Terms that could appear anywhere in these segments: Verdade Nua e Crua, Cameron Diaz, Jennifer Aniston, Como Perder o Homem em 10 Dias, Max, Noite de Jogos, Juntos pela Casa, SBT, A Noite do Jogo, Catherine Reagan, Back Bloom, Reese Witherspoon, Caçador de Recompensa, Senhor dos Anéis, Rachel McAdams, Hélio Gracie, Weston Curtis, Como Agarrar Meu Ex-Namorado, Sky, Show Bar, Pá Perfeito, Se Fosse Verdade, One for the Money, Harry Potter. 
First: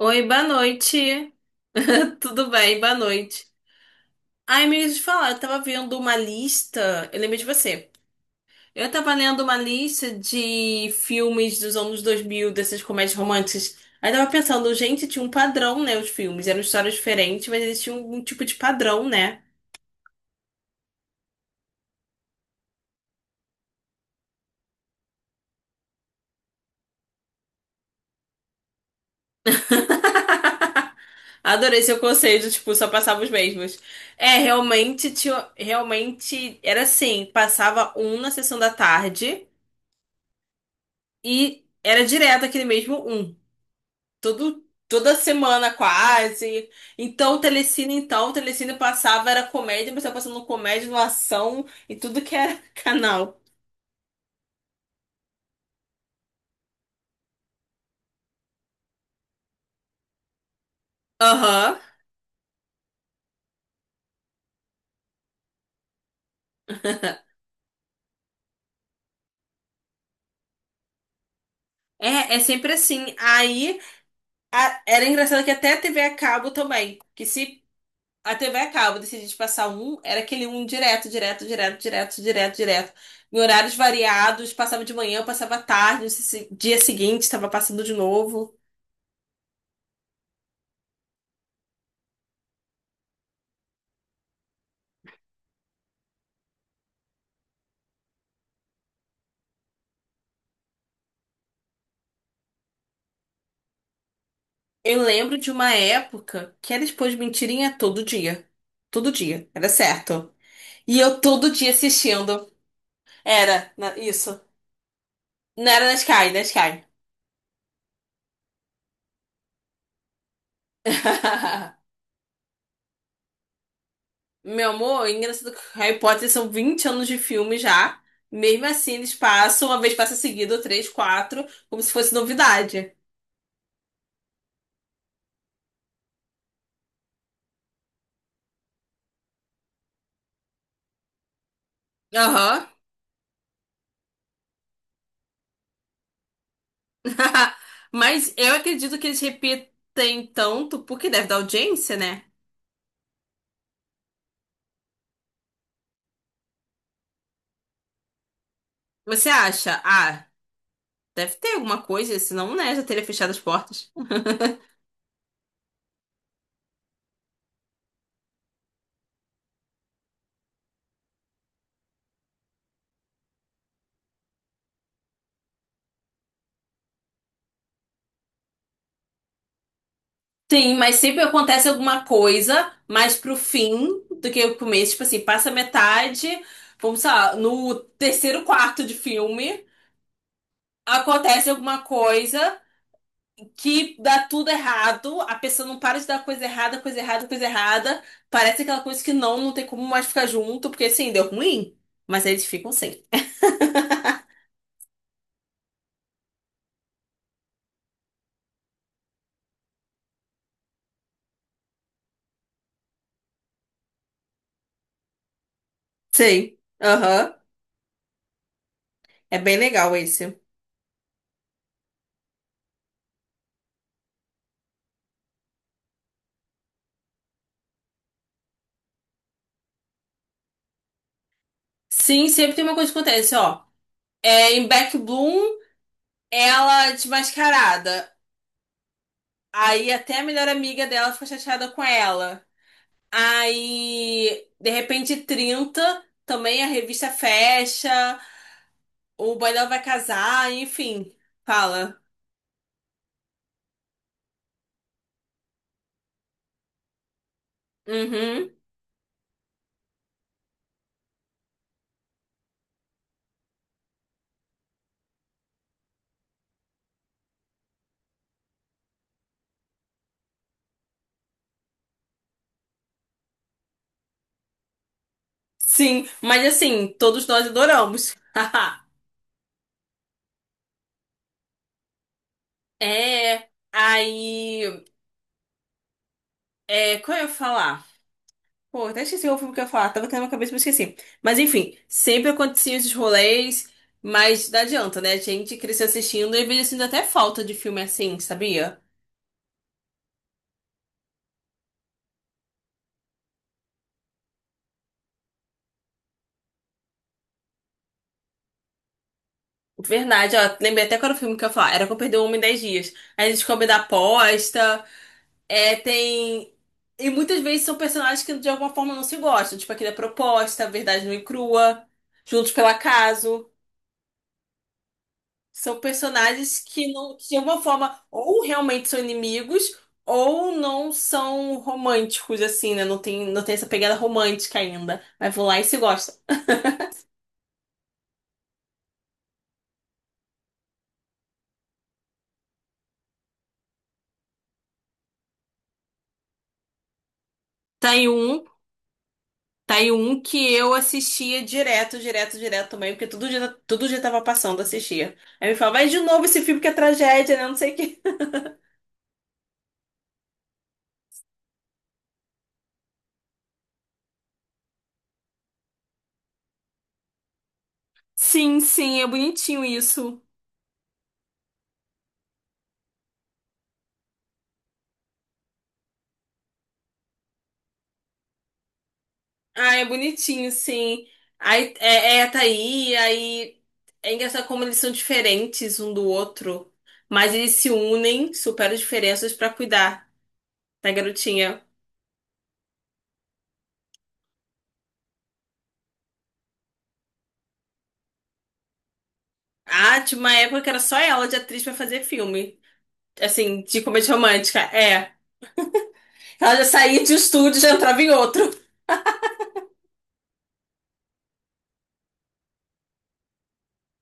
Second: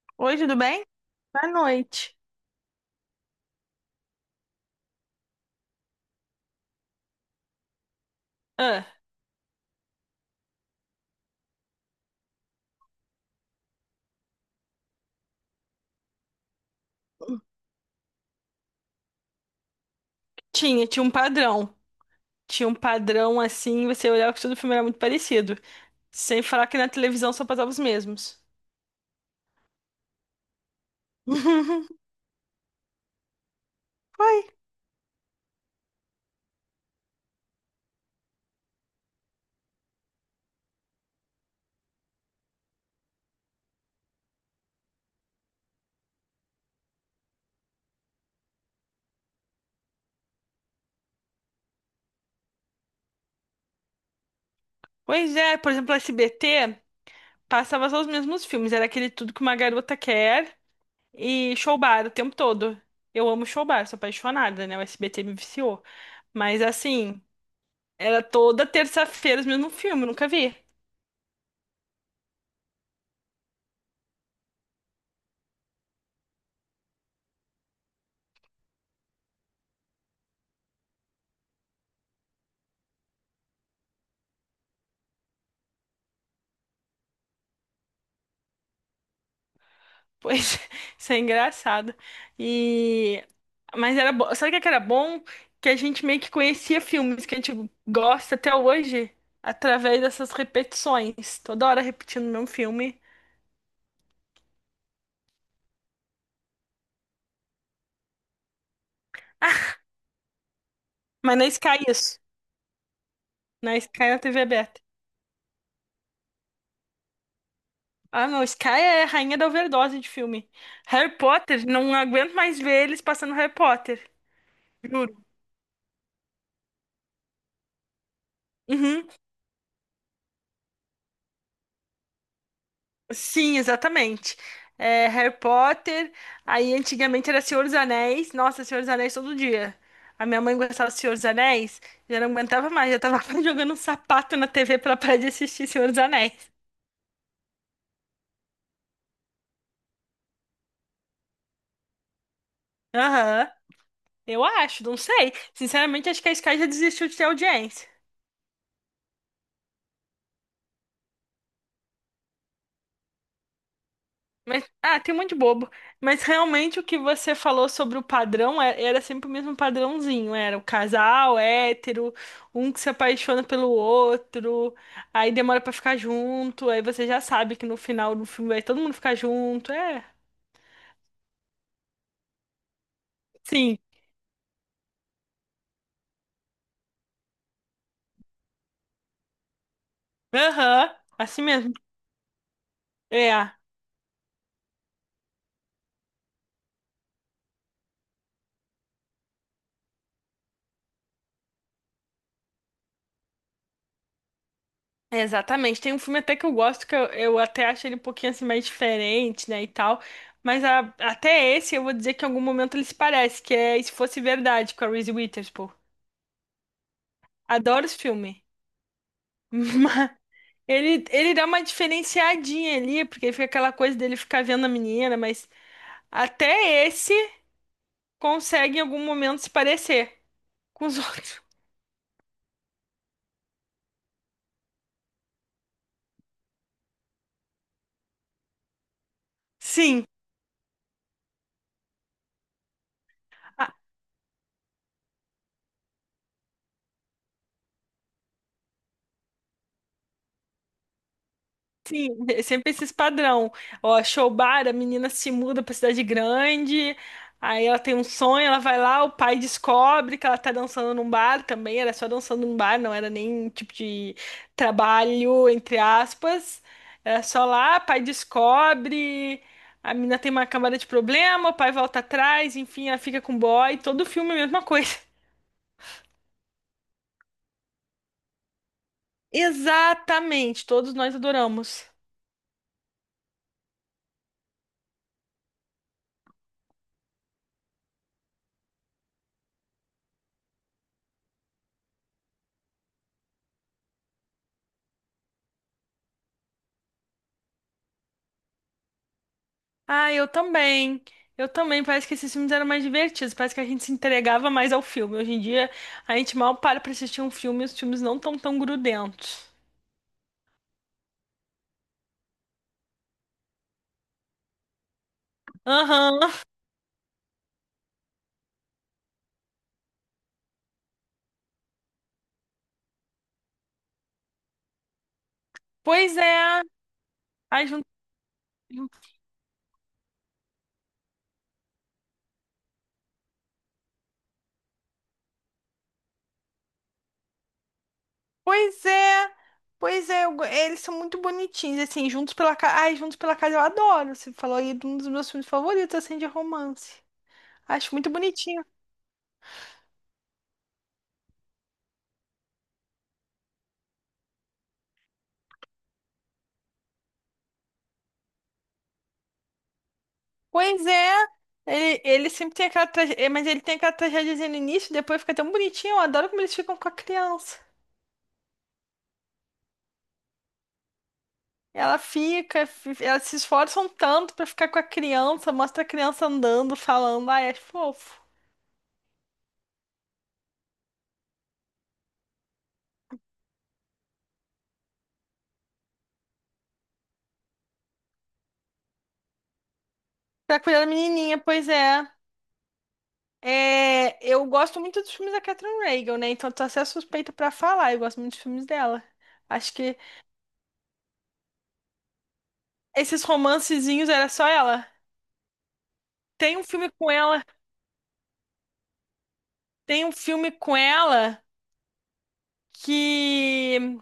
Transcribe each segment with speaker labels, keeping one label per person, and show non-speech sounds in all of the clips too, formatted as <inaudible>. Speaker 1: Oi,
Speaker 2: Oi,
Speaker 1: boa
Speaker 2: tudo bem?
Speaker 1: noite.
Speaker 2: Boa noite.
Speaker 1: <laughs> Tudo bem, boa noite. Ai, me deixa falar, eu tava vendo uma lista. Eu lembrei de você. Eu
Speaker 2: Ah,
Speaker 1: tava lendo uma lista de filmes dos anos 2000 dessas comédias românticas. Aí tava pensando, gente, tinha um padrão, né? Os filmes eram histórias diferentes, mas eles tinham um tipo de padrão, né?
Speaker 2: tinha um padrão. Tinha um padrão assim, você olhava que todo filme era muito parecido. Sem falar que na televisão só passava os mesmos.
Speaker 1: <laughs> Adorei seu
Speaker 2: <laughs>
Speaker 1: conceito, tipo, só passava os mesmos.
Speaker 2: Foi.
Speaker 1: É, realmente, tinha, realmente era assim, passava um na sessão da tarde. E era direto aquele mesmo um. Toda semana quase. Então, o Telecine passava, era comédia, mas tava passando comédia, no ação e tudo que era <laughs> canal.
Speaker 2: Pois é, por exemplo, SBT passava só os mesmos filmes. Era aquele Tudo Que Uma Garota Quer e
Speaker 1: Aham.
Speaker 2: Show Bar o tempo todo. Eu amo Show Bar, sou apaixonada, né? O SBT me viciou. Mas assim, era toda terça-feira os mesmos filmes, nunca vi.
Speaker 1: É sempre assim. Aí, era engraçado que até a TV a cabo também. Que se a TV a cabo decidisse passar um, era aquele um direto, direto, direto, direto, direto, direto. Em horários variados, passava de manhã, passava à tarde, dia seguinte estava passando de novo.
Speaker 2: Pois, <laughs> isso é engraçado. E mas era bom, sabe o que que era bom? Que a gente meio que conhecia filmes que a gente gosta até hoje através dessas repetições, toda hora repetindo o mesmo filme,
Speaker 1: Eu lembro de uma época que era expor de mentirinha todo dia. Todo dia, era certo. E eu
Speaker 2: mas na
Speaker 1: todo dia
Speaker 2: Sky isso,
Speaker 1: assistindo. Era,
Speaker 2: na Sky na TV
Speaker 1: isso.
Speaker 2: aberta.
Speaker 1: Não era na Sky, na Sky.
Speaker 2: Ah, não, Sky é a rainha da overdose de filme. Harry Potter, não
Speaker 1: <laughs>
Speaker 2: aguento mais ver eles passando Harry Potter,
Speaker 1: Meu amor, é
Speaker 2: juro.
Speaker 1: engraçado que Harry Potter são 20 anos de filme já. Mesmo assim,
Speaker 2: Uhum.
Speaker 1: eles passam, uma vez passa seguido, três, quatro, como se fosse novidade.
Speaker 2: Sim, exatamente. É, Harry Potter, aí antigamente era Senhor dos Anéis. Nossa, Senhor dos Anéis todo dia. A minha mãe gostava do Senhor dos Anéis, já não
Speaker 1: Aham.
Speaker 2: aguentava mais, já tava <laughs> quase jogando um sapato na TV pra parar de assistir Senhor dos Anéis.
Speaker 1: <laughs> Mas eu acredito que eles repetem tanto porque deve dar audiência, né?
Speaker 2: Aham, eu acho, não sei. Sinceramente, acho que a Sky já desistiu de ter audiência.
Speaker 1: Você acha? Ah. Deve ter alguma coisa, senão, né, já teria fechado as portas.
Speaker 2: Mas, ah, tem um monte de bobo. Mas realmente o que você falou sobre o padrão era, sempre o mesmo padrãozinho. Era o casal hétero, um que se apaixona pelo outro, aí demora pra ficar junto, aí você já sabe que no final do filme vai todo mundo ficar junto. É,
Speaker 1: Sim, mas sempre acontece alguma coisa mais pro
Speaker 2: sim,
Speaker 1: fim do que o começo. Tipo assim, passa metade, vamos sei lá, no terceiro quarto de filme,
Speaker 2: aham, assim
Speaker 1: acontece
Speaker 2: mesmo.
Speaker 1: alguma coisa
Speaker 2: É, é,
Speaker 1: que dá tudo errado, a pessoa não para de dar coisa errada, coisa errada, coisa errada. Parece aquela coisa que não tem como mais ficar junto, porque assim, deu ruim. Mas eles ficam sem.
Speaker 2: exatamente. Tem um filme até que eu gosto, que eu até acho ele um pouquinho assim mais diferente, né, e tal. Mas até esse eu vou dizer que em algum momento ele se parece, que é Se Fosse Verdade, com a Reese Witherspoon.
Speaker 1: Sim, aham.
Speaker 2: Adoro esse filme.
Speaker 1: É
Speaker 2: <laughs>
Speaker 1: bem legal
Speaker 2: Mas
Speaker 1: esse.
Speaker 2: Ele dá uma diferenciadinha ali, porque fica aquela coisa dele ficar vendo a menina, mas até esse consegue em algum momento se parecer com os <laughs> outros.
Speaker 1: Sim, sempre tem uma coisa que acontece, ó. É, em Back Bloom, ela é desmascarada. Aí
Speaker 2: Sim.
Speaker 1: até a melhor amiga dela fica chateada com ela. Aí, de repente, 30, também a revista fecha, o boy dela vai casar, enfim. Fala.
Speaker 2: Sim, <laughs> é sempre esses padrão. Ó, show bar, a menina se muda pra cidade grande, aí ela tem um sonho,
Speaker 1: Uhum.
Speaker 2: ela vai lá, o pai descobre que ela tá dançando num bar também, era só dançando num bar, não era nem tipo de trabalho, entre aspas. Era só lá, pai descobre, a menina tem uma camada de problema, o pai volta atrás, enfim, ela fica com o boy, todo filme é a mesma coisa. <laughs>
Speaker 1: Sim, mas assim, todos nós adoramos. <laughs>
Speaker 2: Exatamente, todos nós adoramos.
Speaker 1: É. Aí. É, como eu ia falar? Pô, até esqueci o filme que eu ia falar. Tava aqui na minha cabeça, mas esqueci. Mas enfim, sempre aconteciam esses rolês, mas não adianta, né? A gente cresceu assistindo e veio sentindo até falta de filme assim, sabia?
Speaker 2: Ah, eu também. Eu também. Parece que esses filmes eram mais divertidos. Parece que a gente se entregava mais ao filme. Hoje em dia, a gente mal para pra assistir um filme e os filmes não estão tão tão grudentos.
Speaker 1: Verdade, ó, lembrei até qual era o filme que eu ia falar. Era Como Perder o Homem em 10 Dias. Aí a gente come da aposta, é,
Speaker 2: Aham.
Speaker 1: tem... E muitas vezes são personagens que de alguma forma não se gostam. Tipo aquele da proposta, Verdade Nua e Crua, Juntos pelo Acaso. São
Speaker 2: Pois
Speaker 1: personagens
Speaker 2: é.
Speaker 1: que não, que de alguma
Speaker 2: Ai,
Speaker 1: forma, ou realmente
Speaker 2: jun-
Speaker 1: são inimigos, ou não são românticos, assim, né? Não tem essa pegada romântica ainda. Mas vão lá e se gostam.
Speaker 2: Pois é. Pois é. Eles são muito bonitinhos. Assim, Juntos pela Casa. Ai, Juntos pela Casa eu adoro. Você falou aí de um dos meus filmes favoritos, assim, de romance.
Speaker 1: Tá
Speaker 2: Acho
Speaker 1: aí
Speaker 2: muito
Speaker 1: um,
Speaker 2: bonitinho.
Speaker 1: tá aí um que eu assistia direto, direto, direto também, porque todo dia tava passando, assistia. Aí me falava, vai de novo esse filme que é tragédia, né? Não sei o quê.
Speaker 2: Pois é. Ele sempre tem aquela tragédia, mas ele tem aquela tragédia no início, depois fica tão bonitinho. Eu adoro como eles ficam com a criança.
Speaker 1: Sim, sim, é bonitinho isso.
Speaker 2: Ela fica, elas se esforçam tanto pra ficar com a criança, mostra a criança andando, falando, ai, é fofo.
Speaker 1: Ah, é bonitinho, sim. Aí é tá aí é engraçado como eles são diferentes um do outro, mas eles se unem, superam as diferenças pra cuidar
Speaker 2: Pra cuidar da
Speaker 1: da
Speaker 2: menininha,
Speaker 1: garotinha.
Speaker 2: pois é. É, eu gosto muito dos filmes da Catherine Reagan, né? Então tô até suspeita pra falar, eu gosto muito dos filmes dela. Acho que
Speaker 1: Ah, tinha uma época que era só ela de atriz pra fazer filme.
Speaker 2: esses
Speaker 1: Assim, de
Speaker 2: romancezinhos
Speaker 1: comédia
Speaker 2: era só
Speaker 1: romântica.
Speaker 2: ela.
Speaker 1: É. Ela
Speaker 2: Tem
Speaker 1: já
Speaker 2: um filme
Speaker 1: saía
Speaker 2: com
Speaker 1: de um
Speaker 2: ela,
Speaker 1: estúdio e já entrava em outro.
Speaker 2: tem um filme com ela que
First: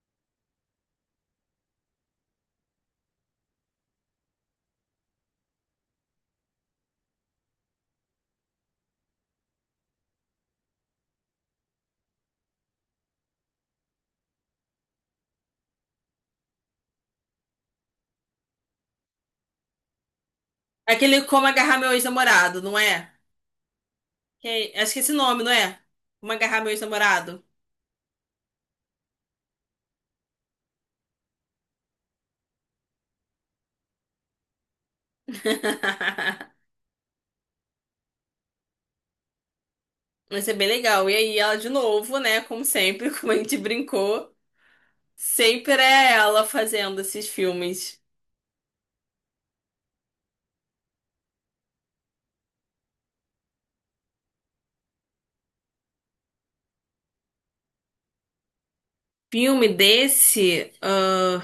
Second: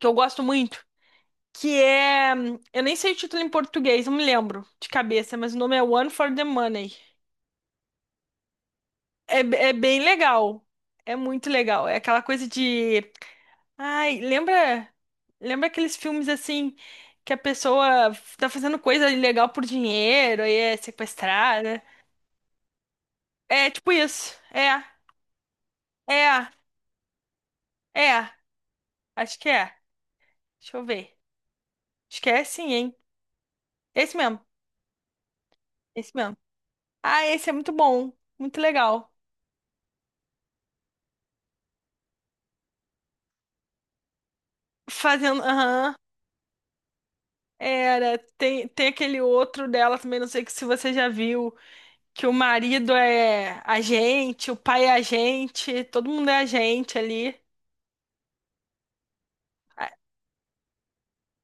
Speaker 2: que eu gosto muito, que é, eu nem sei o título em português, não me lembro de cabeça, mas o nome é One for the Money. É, é bem legal. É muito legal. É aquela coisa de. Ai, lembra. Lembra aqueles filmes assim que a pessoa tá fazendo coisa ilegal por dinheiro e é
Speaker 1: Aquele Como Agarrar
Speaker 2: sequestrada?
Speaker 1: Meu Ex-Namorado, não é?
Speaker 2: É tipo isso. É,
Speaker 1: Acho que é esse nome, não é? Como
Speaker 2: é,
Speaker 1: Agarrar Meu Ex-Namorado.
Speaker 2: é. Acho que é. Deixa eu ver. Acho que é sim, hein? Esse mesmo. Esse mesmo.
Speaker 1: <laughs>
Speaker 2: Ah, esse é muito bom. Muito legal.
Speaker 1: Vai ser bem legal. E aí, ela de novo, né? Como sempre, <laughs> como a gente brincou,
Speaker 2: Fazendo.
Speaker 1: sempre
Speaker 2: Aham.
Speaker 1: é ela fazendo esses filmes.
Speaker 2: Era. Tem, tem aquele outro dela também, não sei que se você já viu. Que o marido é a gente, o pai é a gente, todo mundo é a gente ali.
Speaker 1: Filme
Speaker 2: A-
Speaker 1: desse.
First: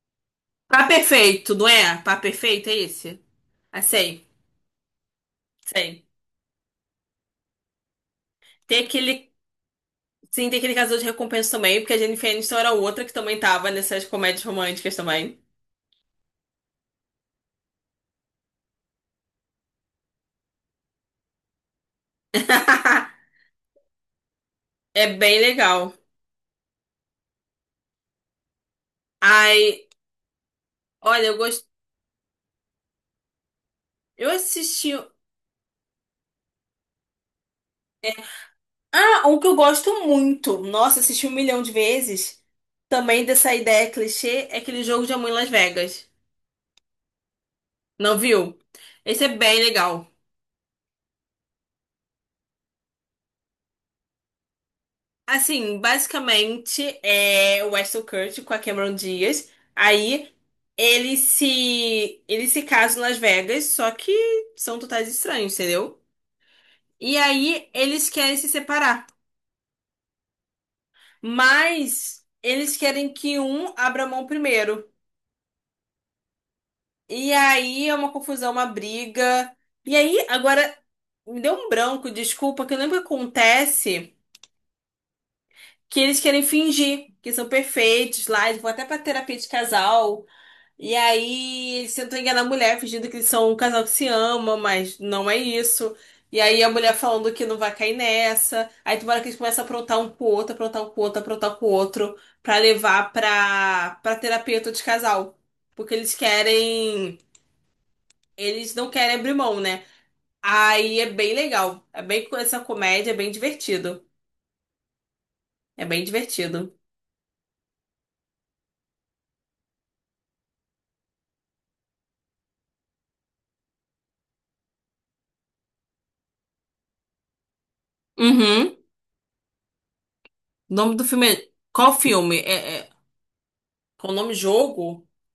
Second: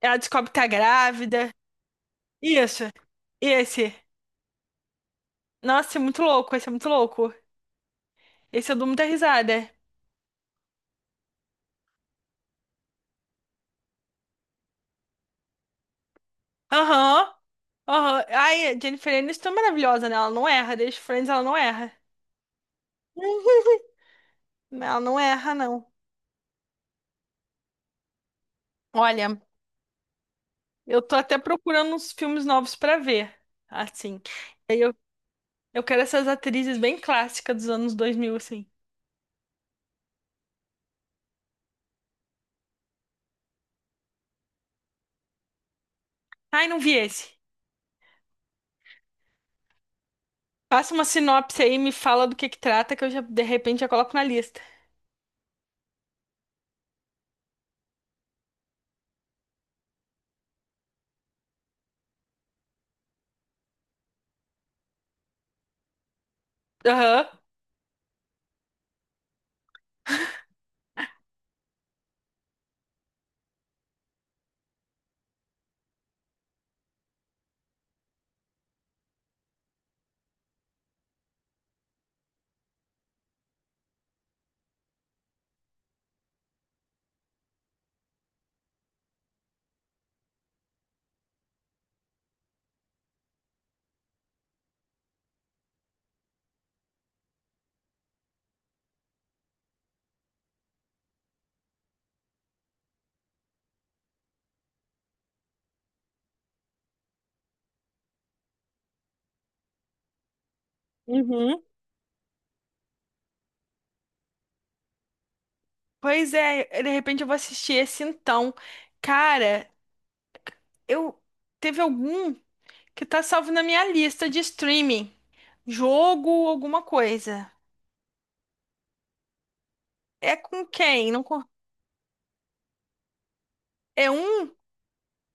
Speaker 2: Ela descobre que tá
Speaker 1: Pá
Speaker 2: grávida.
Speaker 1: Perfeito, não é? Pá Perfeito é
Speaker 2: Isso.
Speaker 1: esse?
Speaker 2: E
Speaker 1: Ah,
Speaker 2: esse?
Speaker 1: sei,
Speaker 2: Nossa, é
Speaker 1: sei.
Speaker 2: muito louco, esse é muito louco. Esse eu
Speaker 1: Tem
Speaker 2: dou muita
Speaker 1: aquele.
Speaker 2: risada.
Speaker 1: Sim, tem aquele Caçador de Recompensa também, porque a Jennifer Aniston era outra que também tava nessas comédias românticas também.
Speaker 2: Aham, aham. Ai, a Jennifer Aniston é maravilhosa, né? Ela não erra. Desde Friends ela não erra.
Speaker 1: <laughs>
Speaker 2: <laughs> Ela
Speaker 1: É
Speaker 2: não
Speaker 1: bem
Speaker 2: erra, não.
Speaker 1: legal.
Speaker 2: Olha,
Speaker 1: Ai,
Speaker 2: eu tô
Speaker 1: olha, eu
Speaker 2: até
Speaker 1: gosto.
Speaker 2: procurando uns filmes novos pra ver, assim.
Speaker 1: Eu assisti.
Speaker 2: Eu, eu quero essas atrizes bem clássicas dos anos 2000 assim.
Speaker 1: Ah, um que eu gosto muito. Nossa, assisti um milhão de vezes. Também dessa ideia clichê é aquele jogo de amor em Las Vegas.
Speaker 2: Ai, não vi esse.
Speaker 1: Não viu? Esse é bem legal.
Speaker 2: Passa uma sinopse aí, me fala do que trata, que eu já, de repente, já coloco na lista.
Speaker 1: Assim, basicamente é o Weston Curtis com a Cameron Diaz. Aí ele se casa em Las Vegas, só que são totais estranhos, entendeu? E
Speaker 2: Aham.
Speaker 1: aí eles querem se separar, mas eles querem que um abra mão primeiro. E aí é uma confusão, uma briga. E aí, agora, me deu um branco, desculpa, que eu lembro que acontece que eles querem fingir que são perfeitos lá, eles vão até pra terapia de casal. E aí, eles tentam enganar a mulher, fingindo que eles são um casal que se ama, mas não é isso. E aí, a mulher falando que não vai cair nessa. Aí, tem uma hora que eles começam a aprontar um com o outro, aprontar um com o outro, aprontar um com o outro, pra levar pra, terapeuta de casal. Porque eles querem. Eles não querem abrir mão, né? Aí é bem
Speaker 2: Uhum.
Speaker 1: legal. É bem com essa comédia, é bem divertido. É bem
Speaker 2: Pois é,
Speaker 1: divertido.
Speaker 2: de repente eu vou assistir esse então. Cara, eu teve algum que tá salvo na minha lista de streaming. Jogo, alguma coisa.
Speaker 1: Uhum. O
Speaker 2: É com
Speaker 1: nome do
Speaker 2: quem? Não
Speaker 1: filme
Speaker 2: com...
Speaker 1: é... Qual filme? É... Com
Speaker 2: É
Speaker 1: o nome
Speaker 2: um?
Speaker 1: jogo?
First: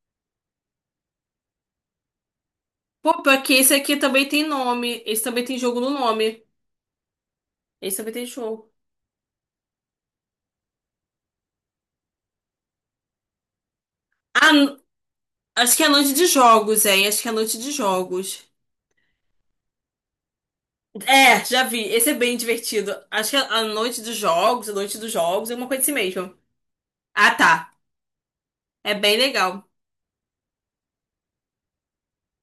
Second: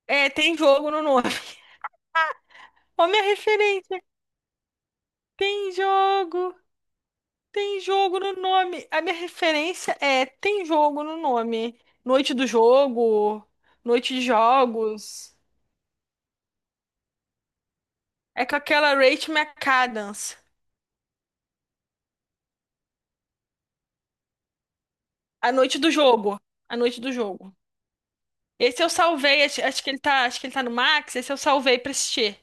Speaker 2: É, tem jogo no nome. <laughs> Ó,
Speaker 1: Pô,
Speaker 2: minha
Speaker 1: pior que esse aqui
Speaker 2: referência.
Speaker 1: também tem nome. Esse também tem
Speaker 2: Tem
Speaker 1: jogo no nome.
Speaker 2: jogo. Tem
Speaker 1: Esse também
Speaker 2: jogo
Speaker 1: tem
Speaker 2: no
Speaker 1: jogo.
Speaker 2: nome. A minha referência é tem jogo no nome. Noite do jogo, noite de
Speaker 1: Ah,
Speaker 2: jogos.
Speaker 1: acho que é Noite de Jogos, é. Acho que é Noite de Jogos.
Speaker 2: É com aquela Rachel McAdams.
Speaker 1: É, já vi. Esse é bem divertido. Acho que é a Noite dos Jogos, a Noite dos Jogos,
Speaker 2: A
Speaker 1: é uma
Speaker 2: noite
Speaker 1: coisa assim
Speaker 2: do
Speaker 1: mesmo.
Speaker 2: jogo. A noite do
Speaker 1: Ah,
Speaker 2: jogo.
Speaker 1: tá.
Speaker 2: Esse eu
Speaker 1: É bem
Speaker 2: salvei, acho,
Speaker 1: legal.
Speaker 2: acho que ele tá, acho que ele tá no Max, esse eu salvei pra assistir.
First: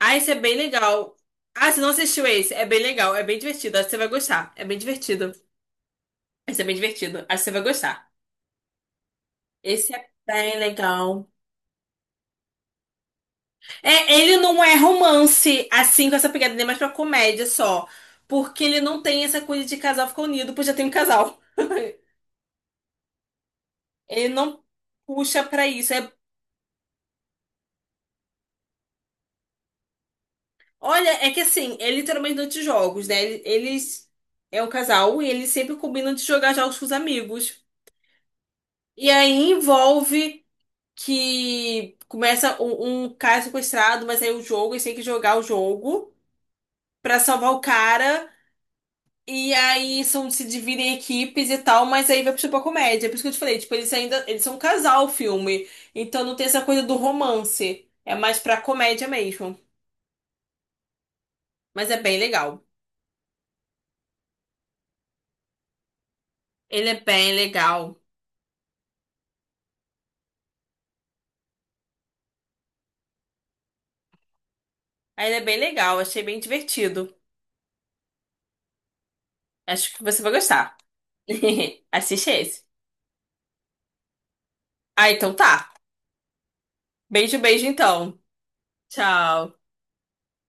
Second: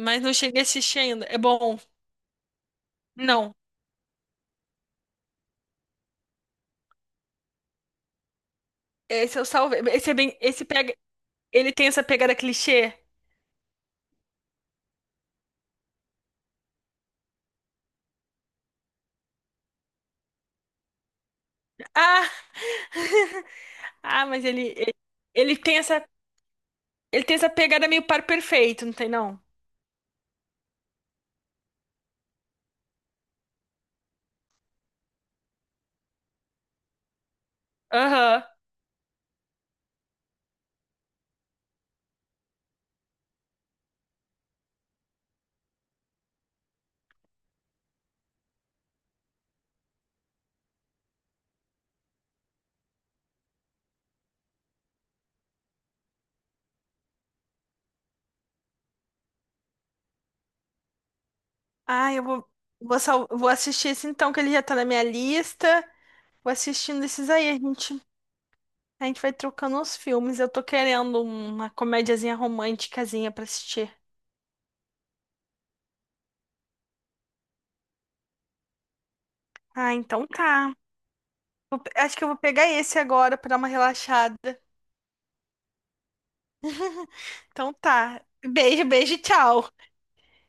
Speaker 1: Ah, esse
Speaker 2: não
Speaker 1: é bem
Speaker 2: cheguei a assistir
Speaker 1: legal.
Speaker 2: ainda. É
Speaker 1: Ah,
Speaker 2: bom.
Speaker 1: você não assistiu esse? É bem legal, é bem
Speaker 2: Não.
Speaker 1: divertido. Acho que você vai gostar. É bem divertido. Esse é bem divertido. Acho que você vai gostar.
Speaker 2: Esse eu salvei.
Speaker 1: Esse é
Speaker 2: Esse é bem,
Speaker 1: bem
Speaker 2: esse pega,
Speaker 1: legal.
Speaker 2: ele tem essa pegada clichê.
Speaker 1: É, ele não é romance, assim, com essa pegada, nem mais pra comédia só. Porque ele não tem essa coisa de casal ficar unido, pois já tem um casal. <laughs>
Speaker 2: Ah, ah,
Speaker 1: Ele
Speaker 2: mas
Speaker 1: não
Speaker 2: ele ele,
Speaker 1: puxa
Speaker 2: ele
Speaker 1: pra
Speaker 2: tem
Speaker 1: isso.
Speaker 2: essa,
Speaker 1: É-
Speaker 2: ele tem essa, pegada meio par perfeito, não tem não?
Speaker 1: olha, é que assim, é literalmente durante os jogos, né? Eles é um casal e eles sempre combinam de jogar jogos com os amigos.
Speaker 2: Aham.
Speaker 1: E aí envolve, que começa um cara sequestrado, mas aí o jogo, eles têm que jogar o jogo pra salvar o cara. E aí se dividem em equipes e tal, mas aí vai puxar pra comédia. É por isso que eu te falei, tipo, eles ainda, eles são um casal, o filme. Então não tem essa coisa do romance. É mais pra comédia mesmo. Mas é
Speaker 2: Ah,
Speaker 1: bem
Speaker 2: eu vou
Speaker 1: legal.
Speaker 2: vou, sal, vou assistir esse então que ele já tá na minha lista. Vou
Speaker 1: Ele é
Speaker 2: assistindo esses
Speaker 1: bem
Speaker 2: aí, a
Speaker 1: legal.
Speaker 2: gente A gente vai trocando os filmes. Eu tô querendo uma comédiazinha românticazinha pra assistir.
Speaker 1: Ah, ele é bem legal, achei bem divertido.
Speaker 2: Ah,
Speaker 1: Acho que você
Speaker 2: então
Speaker 1: vai
Speaker 2: tá.
Speaker 1: gostar. <laughs>
Speaker 2: Acho que eu
Speaker 1: Assiste
Speaker 2: vou
Speaker 1: esse.
Speaker 2: pegar esse agora pra dar uma relaxada.
Speaker 1: Ah, então tá. Beijo, beijo
Speaker 2: Então
Speaker 1: então.
Speaker 2: tá. Beijo, beijo,
Speaker 1: Tchau.
Speaker 2: tchau.